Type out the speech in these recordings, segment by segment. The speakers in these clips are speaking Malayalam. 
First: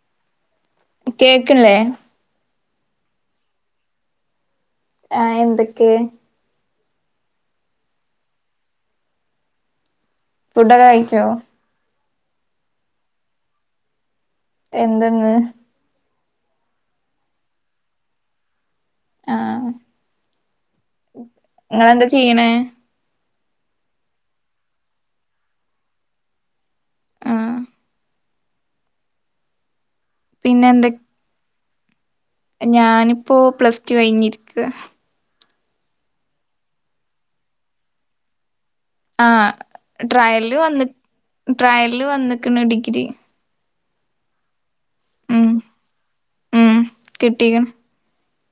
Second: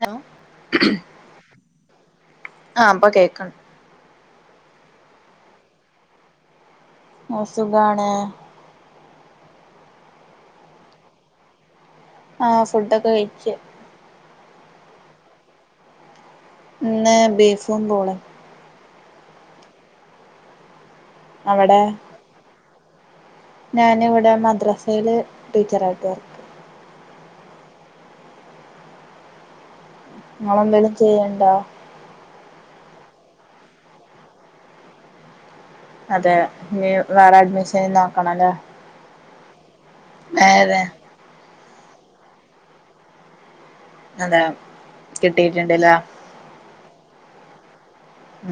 ഹലോ കേക്ക്ൺല്ലേ ആ പ്പൊ കേക്കാണ് ആ എന്തെക്കെ ഓ സുഖാണ് ഫുഡൊക്ക കയിക്കോ ആ ഫുഡൊക്ക കയ്ക്ക് എന്തെന്ന് ഇന്ന് ബീഫും പോളേം ആ ങ്ങളെന്താ ചെയ്യണേ ഞാന്വ്ടെ മദ്രസേല് ടീച്ചറായിട്ട് വർക്ക് ആഹ് പിന്നെ എന്തൊ ങ്ങളെന്തേലും ചെയ്ണ്ടാ ഞാനിപ്പോ പ്ലസ് ടു കഴിഞ്ഞിരിക്കാ അതെ ഞ്ഞി വേറെ അഡ്മിഷൻ നോക്കണല്ലേ ആ ട്രയയല് ഏതെ വന്ന് [unintelligible] ട്രയല് വന്ന്ക്ക്ണ് ഡിഗ്രി അതെ കിട്ടിട്ട്ണ്ടല്ലോ കിട്ടിക്ക്ണ്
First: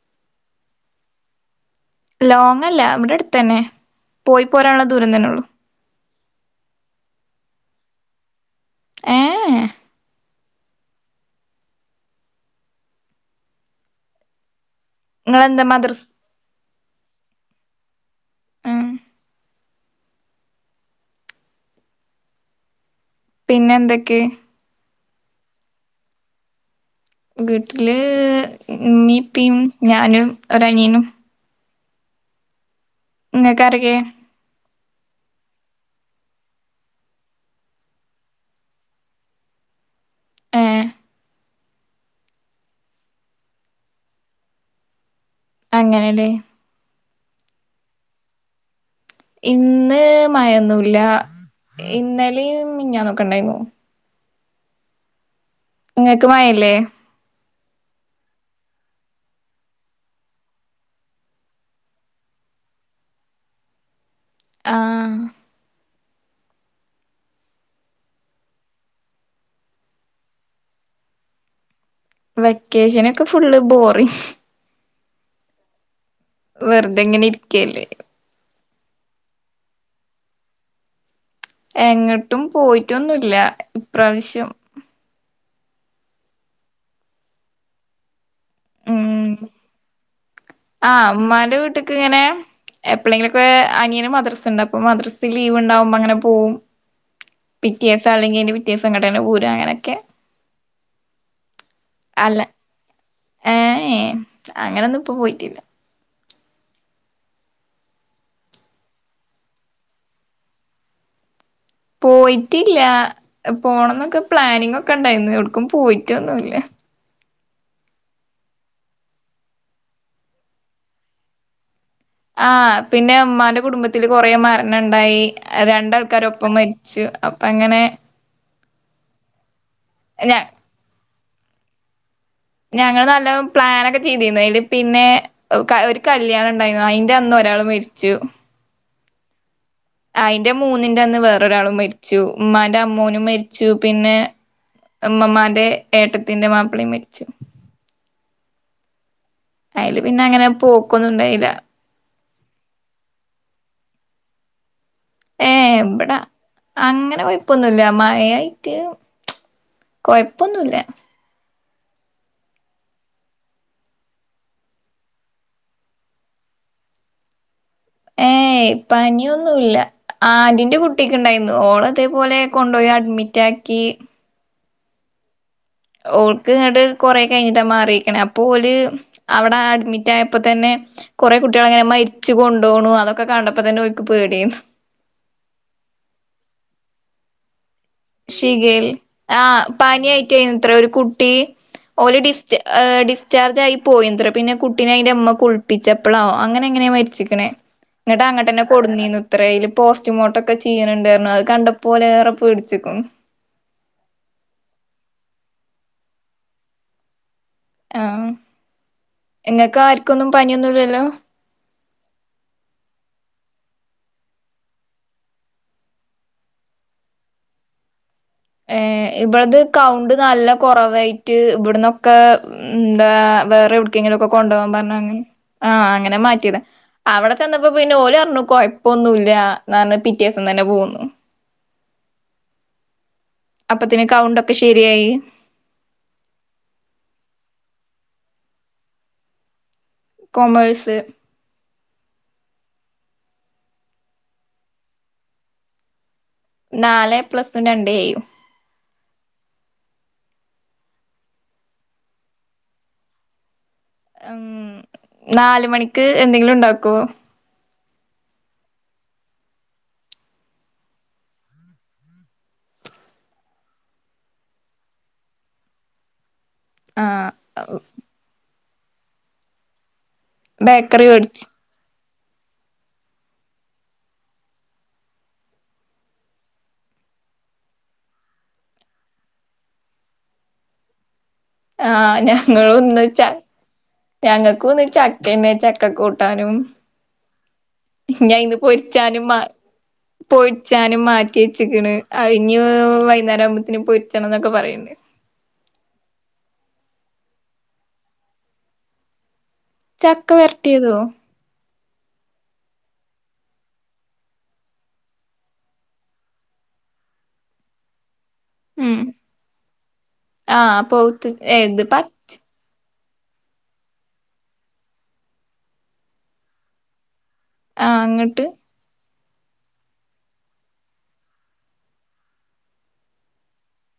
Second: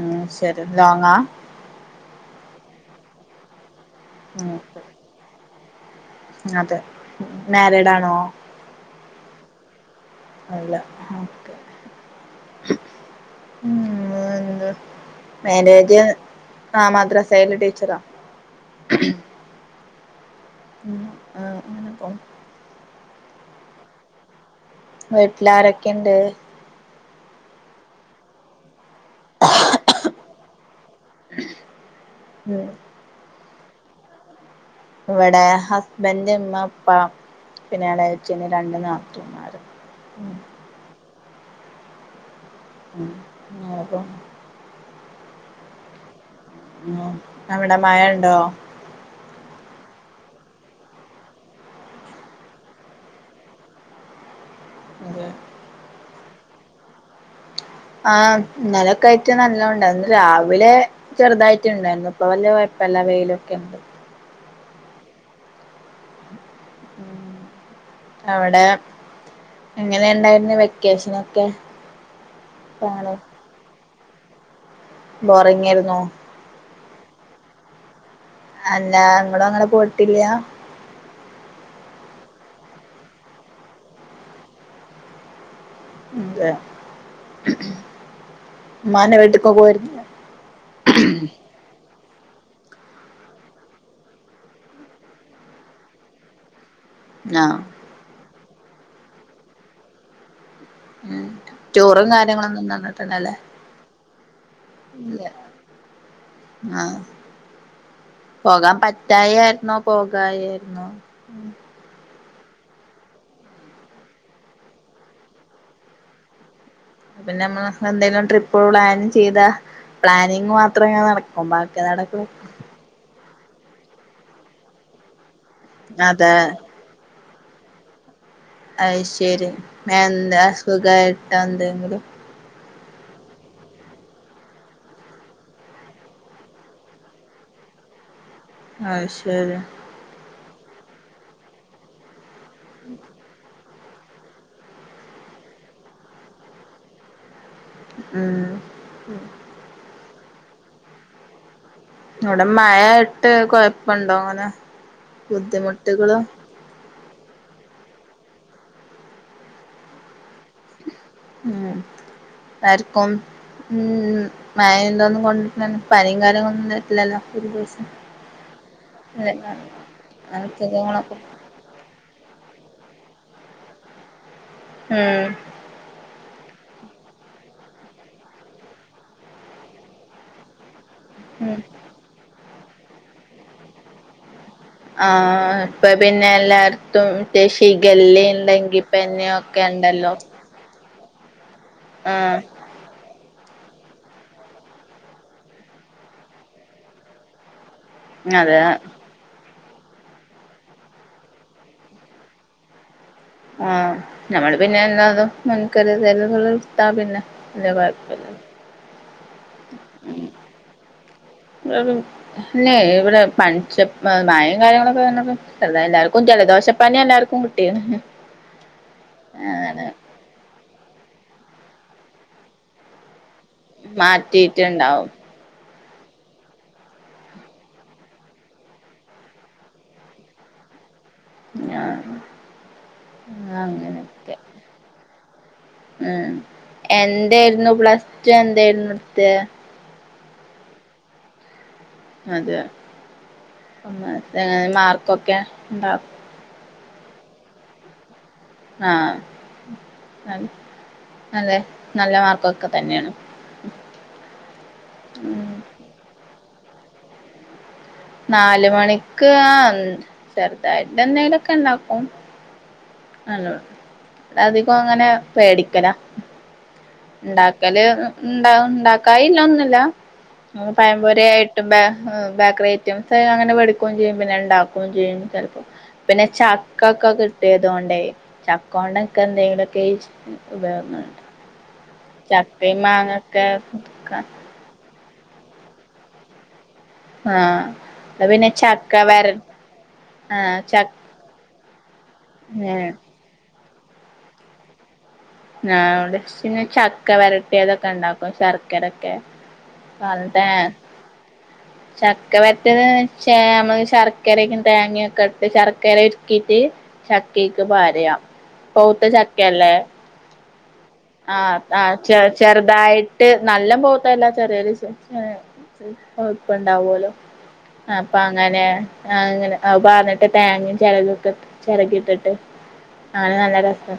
ഉം ശരി ലോങ്ങാ ലോങ്ങല്ല ഇവ്ടെ അടുത്തെന്നെ പോയി ഉം പോരാനുള്ള ദൂരം തന്നെ ഉള്ളൂ അതെ മാരീഡാണോ ഏഹ് അല്ല ഓക്കെ ഉം എന്ത ഇങ്ങളെന്താ മാരേജ് മദ്രസ് ആഹ് മദ്രസ് സേല് ടീച്ചറാ ഉം ഉം ആഹ് അങ്ങനെ പോണ് പിന്നെ എന്തെക്കെ വീട്ട്ലാരൊക്കണ്ട് വീട്ടില് ഇമ്മിം ഇപ്പിം ഞാനും ഒര് അനിയനും ഉം ഇങ്ങക്കാരൊക്കെ ഇവടെ ഹസ്ബൻഡ് ഇമ്മ ഉപ്പ പിന്നെ എളേയച്ചന് രണ്ട് നാത്തൂന്മാര് ഉം ഏഹ് ഉം [unintelligible] അങ്ങനെലേ ഉം അവിടെ മഴെണ്ടോ ഇന്ന് മഴൊന്നുല്ല ഇന്നലിം മിഞ്ഞാന്നൊക്ക ഇണ്ടേയിരുന്നു അതെ ഇങ്ങക്ക് മയല്ലേ? ആഹ്. ഇന്നലൊക്കെ ആയിട്ട് നല്ലോം ഇണ്ടായ്ന്നു. ഇന്ന് രാവിലെ ചെറ് തായിട്ട് ഇണ്ടായ്ന്നു. ഇപ്പ വല്യ കൊയ്പ്പല്ല വെയിലൊക്കെണ്ട്. ആഹ്. അവടെ എങ്ങനെണ്ടായ്രുന്നു വെക്കേഷനൊക്കെ? വെക്കേഷനൊക്കെ ഫുള്ള് ബോറി ബോറിങ്ങായിര്ന്നോ? വെറ്തെ ഇങ്ങനെ ഇര്ക്കല്ലേ. അല്ലാ ങ്ങടും അങ്ങനെ പോയിട്ട്ല്ലാ? എങ്ങട്ടും പോയിറ്റൊന്നുല്ല. ഇപ്രാവശ്യം. തേ മ്മാന്റെ ഉം വീട്ട്ക്കൊ പോയ്ര് ക്ക് ഇങ്ങനെ എപ്പ്ളെങ്കിലൊക്കെ അനിയന് മദ്രസ്സ്ണ്ട്. അപ്പൊ മദ്രസ് ലീവ് ഇണ്ടാവുമ്പോ അങ്ങനെ പോവും. ആഹ് പിറ്റേസ അല്ലെങ്കി അയിന്റെ പി റ്റേസം ഇങ്ങട്ടെന്നെ പോരു അങ്ങനെക്കെ. ഉം. ടൂറും കാര്യങ്ങളൊന്നും നിന്ന്ട്ടന്നെല്ലേ. ഏഹ് അങ്ങനൊന്നും പ്പൊ പോയിട്ടില്ല. ആഹ്. പോകാൻ പറ്റായായിര്ന്നോ പോകായായ്ര്ന്നോ? പോയിട്ടില്ല പോണം ന്നൊക്കെ പ്ലാനിങ് ഒക്കെ ഇണ്ടായ്ന്നു. എവ്ട്ക്കും പോയിട്ടൊന്നുംല്ല. പിന്നെ മ്മള് എന്തെങ്കിലും ട്രിപ്പ് പ്ലാൻ ചെയ്ത പ്ലാനിങ് മാത്രം ങ്ങ നടക്കും. ബാ ആഹ് പിന്നെ ഉമ്മനു കുടുംബത്തില് കൊറെ മരണം ഉണ്ടായി രണ്ടാൾക്കാര അതെ ഒപ്പം മരിച്ചു അങ്ങനെ അയ് ശരി ഞ എന്താ സുഖ [unintelligible] ഞങ്ങള് നല്ല പ്ലാനൻക്കെ ചെയ്തിന്നു അതില് പിന്നെ ഒരു കല്യാണം ഉണ്ടായിനു അയിന്റെ അന്ന് ഒരാള് മരിച്ചു അയ് ശരി അയിന്റെ മൂന്നിന്റെ അന്ന് വേറൊരാളും മരിച്ചു ഉമാന്റെ അമ്മോനും മ മരിച്ചു പിന്നെ അമ്മമാന്റെ ഏട്ടത്തിന്റെ മാപ്പിളയും മരിച്ചു ഉം അയില് പിന്നെ അങ്ങനെ പോക്കൊന്നും ഇണ്ടായില്ല ഇവിടെ മഴായിട്ട് കൊഴപ്പുണ്ടോ അങ്ങനെ ഏ ബുദ്ധിമുട്ടുകള് എവിടാ അങ്ങനെ കൊയിപ്പൊന്നുമില്ല മഴയായിട്ട് കൊഴപ്പ അപ്പൊന്നുമല്ല ഉ ആർക്കും ഉ മയ ഒന്നും കൊണ്ടി പനിയും കാര്യങ്ങളൊന്നും തട്ടില്ലല്ലോ ഒരു ഏ ഇപ്പനിയൊന്നുമല്ല ആടിന്റെ അസുഖങ്ങളൊക്കെ കുട്ടിക്ക് ഉണ്ടായിരുന്നു ഓള അതേപോലെ കൊണ്ടപോയി മിറ്റാാക്കി ഉം ഓൾക്ക് അങ്ങട്ട്കൊറെ കഴിഞ്ഞിട്ടാ മാറിയിരിക്കണേ അപ്പൊ ഒരു അവിടെ അഡ്മിറ്റ് ആയപ്പോ തന്നെ കുറെേ ഉം കുട്ടികൾ അങ്ങനെ മരിച്ചുൊണ്ട് ോണു അതൊക്കെ കണ്ടപ്പോ തന്നെഓക്ക് പേടിയായി ആഹ ഇപ്പൊ പിന്നെ എല്ലാർത്തും ടെ ഷ് ശിഖേൽ ആഹ ഉണ്ടല്ലോ പാനായിട്ടായി ഇത്ര ഒരു കുട്ട [inaudible] ഓല ആഹ് ഡിസ്റ്റ് ഡി ചാർജ് ആയി പോയന്ത്ര പിന്നെ കുട്ടീെ അയിന്റെ അമ്മ കുളിപ്പിച്ചപ്പളാോ അങ്ങനെ എങ്ങനെയാ മരിച്ചിക്കണേ എന്നിട്ട് അങ്ങട്ട അതെ തന്നെ കൊടുുന്നീന്ന് ഇത്രൽ പോസ്റ്റ്ുമോർട്ടം ഒക്കെ ചെയ്യുണ്ടായിരുന്നു അത് കണ്ടപ്പോ പോലെേറെ പേടിിച്ചു ച്ചിക്കണു ആഹ നഞമ്മള് പിന്നെ എല്ലാതും മുൻകരുതലുകൾ ഇട്ടുത്താ പിന്നെ വല്യ ആഹ കുഴപ്പല്ല എങ്ങക്ക ആർക്കൊന്നും പനിയൊന്നുംല്ലല്ലോ ല്ലെ ഇവിടെ പനിച്ചപ്പം മഴയും കാര്യങ്ങളൊക്കെ വന്നപ്പം ചെറുതാ എല്ലാർക്കും ജലദോഷപ്പനി എല്ലാർക്കും കിട്ടിയേ. ഏ ഇവിളത് കൗണ്ട് നല്ല കുറവായിട്ട് ഇവിടന്നൊക്കെ എന്താ വേറെ എവിടക്കെങ്കിലും ഒക്ക കൊണ്ടാവാൻ പറഞ് മാറ്റിയിട്ടുണ്ടാവും അങ്ങനെ- ആ അങ്ങനെ മാറ്റിയതാ. അവിടെ ചെന്നപ്പോ പിന്നെ ഓര് പറഞ്ഞു കുഴപ്പം ഒന്നുംല്ല എന്ന പറഞ്ഞു പിറ്റേ ദിവസം തന്നെ പോകന്നു. ഞാ അപ്പത്തിന് കൗണ്ടൊക്കെ ശരിയായി എന്തേയിരുന്നു പി ഇജ്ജ് എന്തേയിരുന്നു നിർത്തിയേ? കോമേഴ്സ്. അതേയേ മാർക്കൊക്കെ ഉണ്ടാ? നാല് എ പ്ലസും രണ്ട് എയും. ആ അ -അല്ലെ നല്ല മാർക്കൊക്കെ തന്നെയാണ്. ഉം ഉം നാലുമണിക്ക് എന്തെങ്കിലും ഉ ഉണ്ടാക്കോ? നാലുമണിക്ക് ആ ചെറുതായിട്ട് എന്തെങ്കിലും ഒക്കെ ഉണ്ടാക്കും. അധികം അങ്ങനെ മേടിക്കല. ആഹ് ഉണ്ടാക്കല് ഉണ്ടാവു ഉണ്ടാക്കായി ഇന്നിഒന്നു ഇല്ല. ബേക്കറി പഴംപൊരി വേടിച്ച് ആയിട്ടുമ്പ ആ ബേക്കറി ഐറ്റംസ് അങ്ങനെ വേടിക്കുകയും ചെയ്യും പിന്നെ ഉണ്ടാക്കുകയും ചെയ്യുംചിലപ്പോ. പിന്നെ ചക്ക ഒക്കെ കിട്ടിയതുകൊണ്ടേ ചക്ക കൊണ്ടക്കെ എന്തെങ്കിലുമൊക്കെ ഉപയോഗോങ്ങളുണ്ടാവും. ആ ഞങ്ങ ഒന്നിച്ചാ ഞങ്ങക്കുന്ന് ച പിന്നെ ചക്ക കൂട്ടാനും ആഹ് ഞാൻ പിന്നെ ഇന്ന് ചക്ക പൊരിച്ചാനും വര മാ ആഹ് ച പൊരിച്ചാനും മാറ്റി വെച്ചെക്കണ് അതിന് ആഹ് വൈകുന്നേരം ആവു ഇനി പെരിച്ചണംഎന്നൊക്കെ പറയുന്നേ. ആ അവിടെ പിന്നെ ചക്ക വരട്ടി അതൊക്കെ ഉണ്ടാക്കും. ശർക്കരൊക്കെ? ചക്ക വരട്ടിയതോ? ചക്ക വരട്ടിയത് എന്ന് വെച്ചാൽമ്മള് ശർക്കരക്കും തേങ്ങൊക്കെ ഇട്ട് ശർക്കര ഉരുക്കിയിട്ട് ചക്കക്ക് പാരയാം. പൗവുത്ത ചക്കയല്ലേ? ആ പെവുത്ത് എത് പച്ച ആയിട്ട് നല്ല പവുത്തല്ല ചെറിയൊരു ഇപ്പ ഉണ്ടാവുമല്ലോ? ആഹ് അപ്പൊ അങ്ങട്ട് അങ്ങനെ? ആ അങ്ങനെ പറഞ്ഞിട്ട് തേങ്ങയും ചെരകികൊക്കെ ചിരക്കി ഇട്ടിട്ട് ആണ് നല്ല രസം.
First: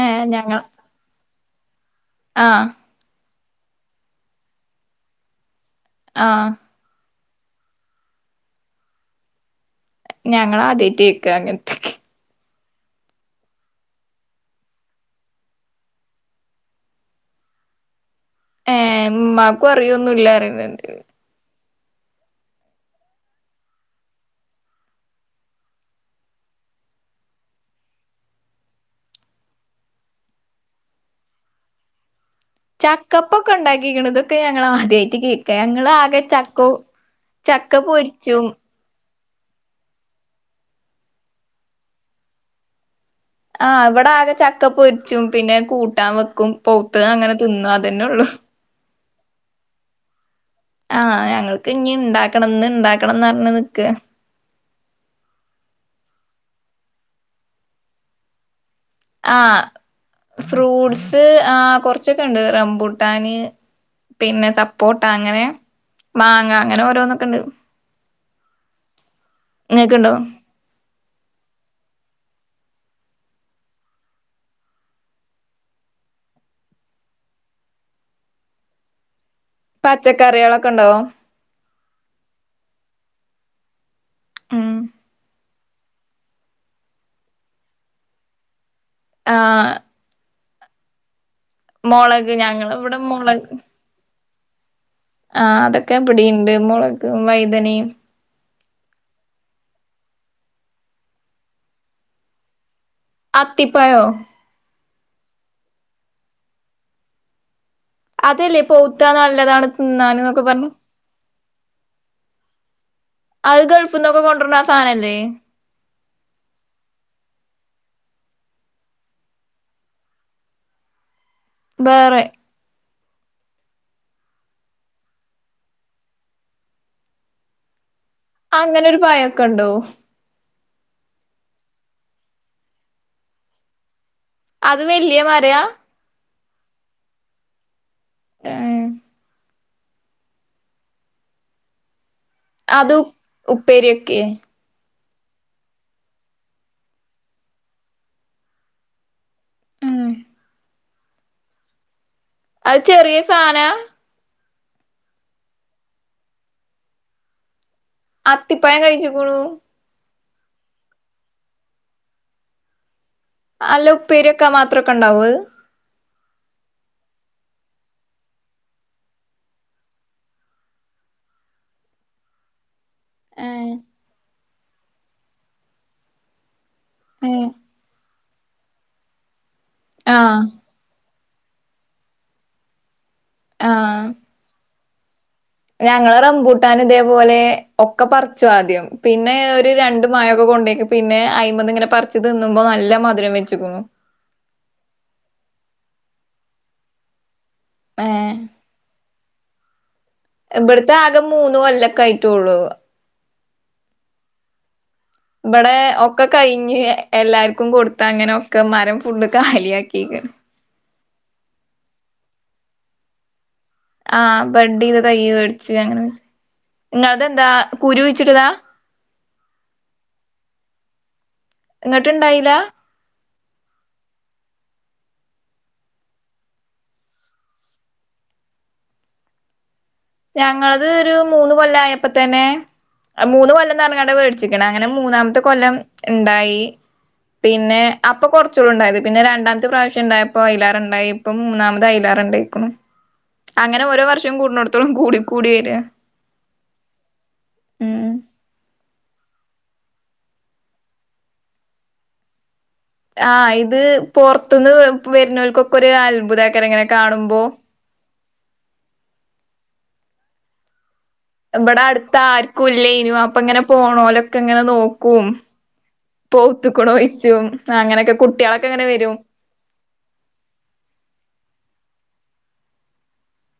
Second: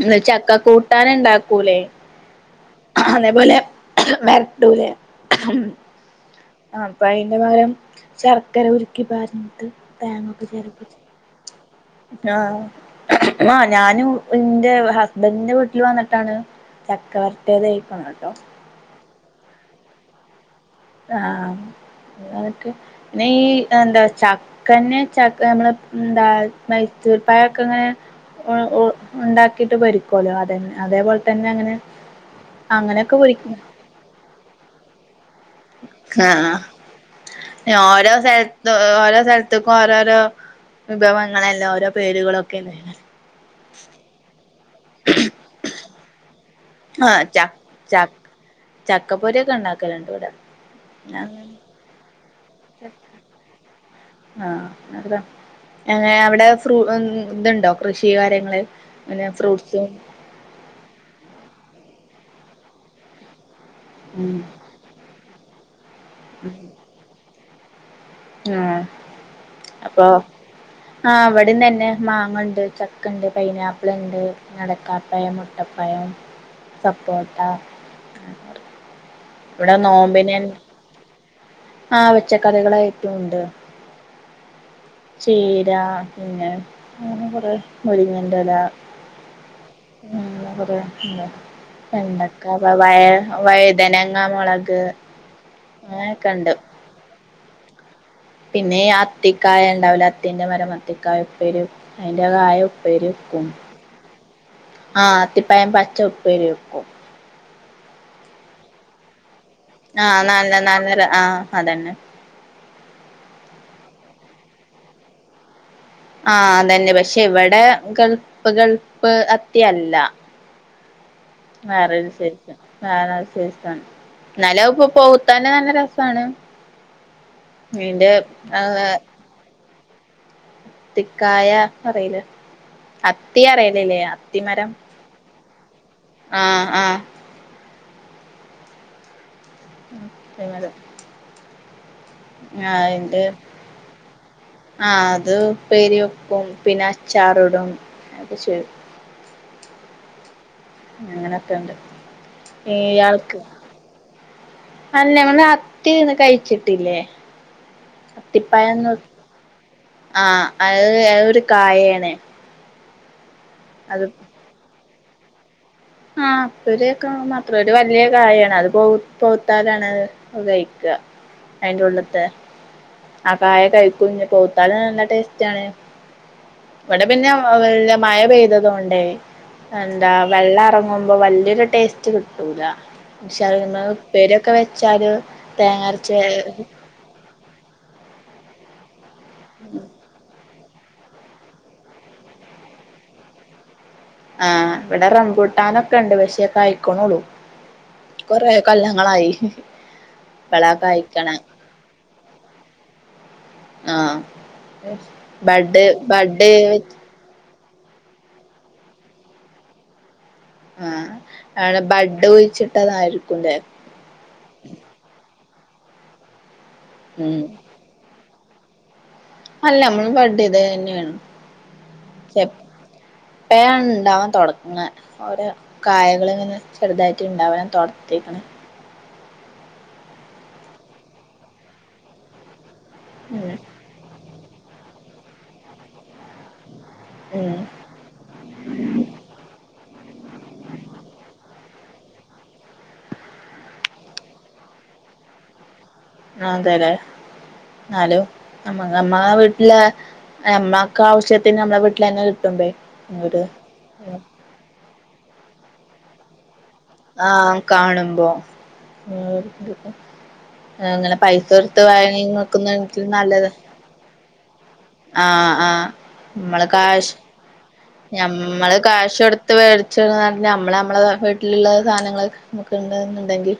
ഏഹ് ചക്ക കൂട്ടാൻഉണ്ടാ കൂലെ? ആ അതേപോലെ വരട്ടൂലേ? ആ അപ്പോൾ അയി റെ പകരം ശർക്കര ഉരുക്കി പാർന്ന്ട്ട് ഞങ്ങള് ആദ്യട്ടെ കേക്ക അങ്ങന ആ ആ ഞാനും എന്റെ ഹസ്ബൻഡിന്റെ വീട്ടിൽ വന്നിട്ടാണ് ചക്ക വര്ട്ടിയത് കഴിക്കുന്ന ട്ടോ ഏ ഇമ്മാക്കും അറിയോന്നുല്ല ആ തൊക്കെ പിന്നെ ഈ എന്താ ചക്കന്നെ ച നമ്മള് എന്താ മൈസൂർപ്പയൊക്കെ അങ്ങനെ ഉണ്ടാക്കിട്ട് പൊരിക്കൊല്ലോ അതന്നെ അതേപോലെ തന്നെ അങ്ങനെ അങ്ങനെയൊക്കെ ചക്കപ്പൊക്കെ പൊരിക്കും ഉണ്ടാക്കിക്കിണ് ഇതൊക്കെ ഞങ്ങൾ ആദ്യയി ട്ട് ആ ചക്ക ഓരോ പൊരിച്ചും സ്ഥല ഓരോ സ്ഥലത്തേക്കും ഓരോരോ വിഭവങ്ങളല്ല ഓരോ പേരുകളൊക്കെ ആ ഇവിടെ ആകെ ചക്ക പൊരിച്ചും പിന്നെ കൂ കൂട്ടാൻ ൻ വെക്കും പൗത്തത് അങ്ങനെ തിന്ന അതന്നെ ഉള്ളു ചക്കപ്പൊരിയൊക്കെ ഇണ്ടാക്കലുണ്ട് ഇവിടെ ആ ഞങ്ങൾക്ക് ഇനി ഇണ്ടാക്ക ണംന്ന് ഇണ്ടാക്കണംന്ന് പറഞ്ഞ നിക്ക അ അവിടെ ഫ്രൂ ഇതുണ്ടോ കൃഷി കാര്യങ്ങള് പിന്നെ ആ ഫ്രൂട്ട്സും ഫ്രൂട്ട്സ് ആ കൊറച്ച് കൊറച്ചൊക്കെ ഉണ്ട് റംബൂട്ടാന് ഉം പിന്നെ സപ്പോട്ട അങ്ങനെ മാങ്ങ അങ്ങനെ ഓരോന്നൊക്കെ ണ്ട് ആ ഇങ്ങക്ക്‌ണ്ടോ ആ ഇവിടിം തന്നെ മാങ്ങ ഇണ്ട് ചക്ക ഇണ്ട് പൈനാപ്പിൾ ഇണ്ട് അ ടക്കാപ്പായം, മുട്ടപ്പയം, സപ്പോട്ട പച്ചക്കറികളൊക്കെ ഉണ്ടാവോ ആ പച്ച കറികളായിട്ട് ഉണ്ട് ഉം ചീര പിന്നെ അങ്ങനെ കൊറെ മുരിങ്ങന്റെല ആ [unintelligible] വെണ്ടയ്ക്ക ഞങ്ങള് ഇവിടെ വയ വഴുതന ആ മൊളക് ആ അതൊക്കെ ഇബടീം ണ്ട് മൊ ളകും വൈതനീം പിന്നെ അത്തിക്കായ ഉണ്ടാവല അത്തിന്റെ മരം അത്തിക്കായുപ്പേരിയും അതിന്റെ കായ അത്തിപ്പായോ ആഹ അത്തിപ്പായം പച്ച ഉപ്പേരി വെക്കും അതല്ലേ പയുത്തോ നല്ല താണ് ഞാന് ആഹ് നോക്കെ നല്ല പറഞ്ഞു നല്ല ആഹ് അതന്നെ അത് ഗൾഫ്ന്നൊക്കെ കൊണ്ടുവരുണ ആ സാധനല്ലേ ആഹ അതന്നെ പക്ഷെ ഇവിടെ ഗൾഫ് ഗൾഫ് അത്തിയല്ല [unintelligible] വേറെ വേറെശേഷ നല്ല ഇപ്പൊ പഴുത്തന്നെ നല്ല രസമാണ് അങ്ങനെൊ ഒരു പായൊക്കെ ഉണ്ടോ അത്തിക്കായ അറിയില്ല അത്തി അറിയലില്ല അത് വല്ല്യ മരവാ ആ ആ ഉം ഞങ്ങള് അത് ഉപ്പേരി വെക്കയെ ആഹ് അത് ഉപ്പേരി വെക്കും പിന്നെ അച്ചാറിടും ഒക്കെ ചെയ്യും ഉം അങ്ങനൊക്കെ ഉണ്ട് അത് ചെറിയ ഇയാൾക്ക് സാദനവാ അല്ല നിങ്ങള് അത്തിയൊന്നും കഴിച്ചിട്ടില്ലേ അത്തിപ്പഴം കഴച്ചേക്കണു ആ അത് ഒരു കായയാണ് അല്ല ഉപ്പേരിയൊക്കെ മാ ത്രൊക്കെ ഉണ്ടാവോ അത് ആ അപ്പോ ഒരേ കാ മാത്രം ഒരു വലിയ കായയാണ് അത് പോ മൂത്താലാണ് അത് കഴിക്കുക അയിന്റെ ഉള്ളിത്തെ ആ കായ ഏഹ് കഴിക്കും [unintelligible] തല നല്ല ടേസ്റ്റാണ്. ഇവിടെ പിന്നെ വല്യ മയ പെയ്തതോണ്ടേ എന്താ ആഹ് വെള്ളാ ങ്ങുമ്പോ വല്യൊരു ടേസ്റ്റ് കിട്ടൂല. [unintelligible] ഉപ്പേരിയൊക്കെ വെ ചര് ഞങ്ങളെ റംമ്പൂട്ടാൻ ഇതേപോലെ ഒക്കെ പർച്ചു ആദ്യം. പിന്നെ ഒര് രണ്ട് മഴൊക്കെ കൊണ്ട പിന്നെ അയ്മ്മന്ന് ങ്ങനെ പർച്ചു തിന്നുമ്പോ നല്ല മധുരം വെച്ചുക്ക് ന്നു. ആഹ് ഇവിടെ റംമ്പൂട്ടാനൊക്കെ ഇ ണ്ട് പശേ കായിക്ക്ണുള്ളൂ. ഏഹ് കൊറെ കൊല്ലങ്ങളായി. ഇപ്പളാ ഇബട്ത്തെ ആകെ കായ്ക്കണെ മൂന്ന് കൊല്ലൊക്കെ ആയിട്ടുള്ളു. ആഹ്. ഇബടെ ബഡ് ഒക്കെ ബഡ് കഴിഞ്ഞ് എല്ലാർ ക്കും കൊടുത്ത അങ്ങനെക്കെ മരം ഫുഡ് കാലിയ ആക്കികണ്. ആഹ് അവിടെ ബഡ് കുഴിച്ചിട്ടതായിരിക്കും ല്ലേ? ആഹ് ബഡെയ്ത തയ്യ ഇച്ചിരി അങ്ങനെ ഉം ഇങ്ങളെതന്താ കുരു ച്ചിട്ടതാ? അല്ല നമ്മള് ബഡ്ഡ് ചെയ്തത് തന്നെയാണ്. എന്നിട്ട് ഇണ്ടായില? ഇപ്പഴാണ് ഇണ്ടാവാൻ തുടങ്ങ ഓരോ കായകള ഇങ്ങനെ ചെറുതായിട്ട് ഇണ്ടവാൻ തൊട് ത്തീക്ക്‌ണ് ഞങ്ങള്ത് ഒരു മൂന്ന് കൊല്ലം ആയപ്പോ തന്നെ മൂന്ന് ഉം കൊല്ലം ന്നറഞ്ഞ്ങ്ങാട് അങ്ങനെ മൂന്നാമത്തെ കൊല്ലം ഇ ണ്ടായി. ഉം പിന്നെ അപ്പൊ കൊറച്ചുള്ളൂ ഇ ണ്ടായത് പിന്നെ രണ്ടാമത്തെ പ്രാവശ്യം ഇണ്ടായപ്പോ അയിലേറെ ഉണ്ടായി ഇപ്പ മൂന്നാമ പ്പ അയ്ലേറ ഇണ്ടായിക്ക്‌ണു അങ്ങനെ ഓരോ വർഷം കൂട് ഇപ്പളും കൂടി കൂടി വര ആഹ് അതെല്ലെ എന്നാലും നമ്മ നമ്മ വീട്ടില് നമ്മക്ക് ആവശ്യത്തിന് നമ്മളെ വീട്ടിൽ തന്നെ കിട്ടും ആഹ് ഇത് പൊർത്ത്ന്ന് വരുന്നോർക്കൊക്കെ ഒരു അത്ഭുതാക്കർങ്ങനെ ആഹ് കാണുമ്പോ ആ അങ്ങനെ പൈസ കൊടുത്ത് ഇവിടെ അടുത്ത വാങ്ങി ആർക്കും നോക്കുന്നതിലും ഇല്ലനും അപ്പ നല്ലത് ഇങ്ങനെ പോന്നോലൊക്കെ ഇങ്ങനെ നോ ആഹ് ആഹ് നമ്മള് കാശ് അങ്ങനെയൊക്കെ കുട്ടികളൊക്കെ നമ്മള് ഇങ്ങനെ വരും കാശ് കൊടുത്ത് വേടിച്ച നമ്മള് നമ്മള് വീട്ടിലുള്ള സാധനങ്ങളൊക്കെ ഇണ്ട് ന്ന് ഉണ്ടെങ്കി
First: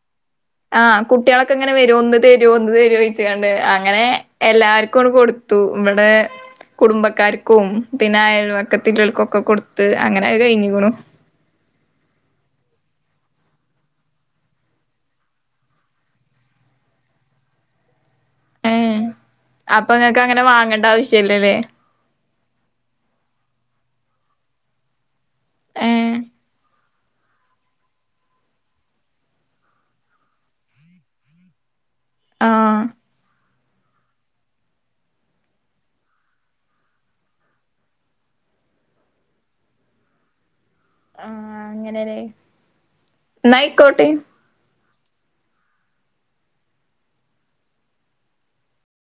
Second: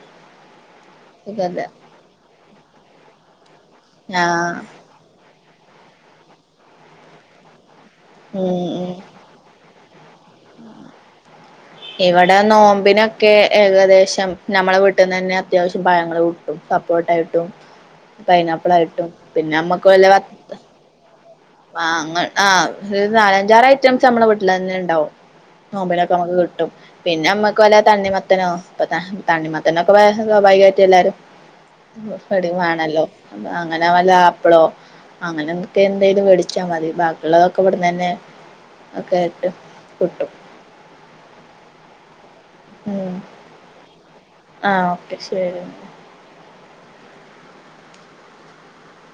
ആഹ് കുട്ട്യാളൊക്കെ ഇങ്ങനെ വരും ഒന്ന് ത തരോ ഒന്ന് താരോ ചോ അങ്ങനെ ആഹ് എല്ലാർക്കും കൊടു ഇവിടെ കുടുംബക്കാർക്കും പിന്നെ ഉം ഉം അയൽവക്കത്തിള്ളോൽ ക്കൊക്കെ കൊടു അങ്ങനെ അത് കഴിഞ്ഞ്ക്ക്ണു ഇവിടെ നോമ്പിനൊക്കെ ഏകദേശം നമ്മള വീട്ടിന്ന് തന്നെ അത്യാവശ്യം പഴങ്ങള് കിട്ടും സപ്പോട്ട ട്ടും ഏഹ് പൈനാപ്പിളായിട്ടും പിന്നെ അമ്മക്ക് അപ്പൊ വല്ല വ ഇങ്ങക്ക് അങ്ങനെ വാങ്ങണ്ട ആവശ്യല്ലല്ലേ വാങ്ങൽ ആഹ് ഒരു നാലഞ്ചാറ് ഐറ്റംസ് നമ്മള വീട്ടില തന്നെ ഉണ്ടാവും നോമ്പിനൊക്കെ ഏഹ് നമുക്ക് കിട്ടും പിന്നെ നമ്മക്ക് വല്ല തണ്ണിമത്തനോ തണ്ണിമത്തനൊക്കെ സ്വാഭാവികാ യിട്ട് എല്ലാരും ആഹ് പതിവാണല്ലോ അങ്ങനെ വല്ല ആപ്പിളോ അങ്ങനെ എന്തൊക്കെ എന്തേലും മേടിച്ചാ മതി ബാക്കിയുള്ളതൊക്കെ ഇവിടന്ന് തന്നെ ഒക്കെ ട്ടും കിട്ടും ആഹ് അങ്ങനനെ എന്നാ ആയിക്കോട്ടെ ആഹ് ഓക്കെ ശെരി എന്ന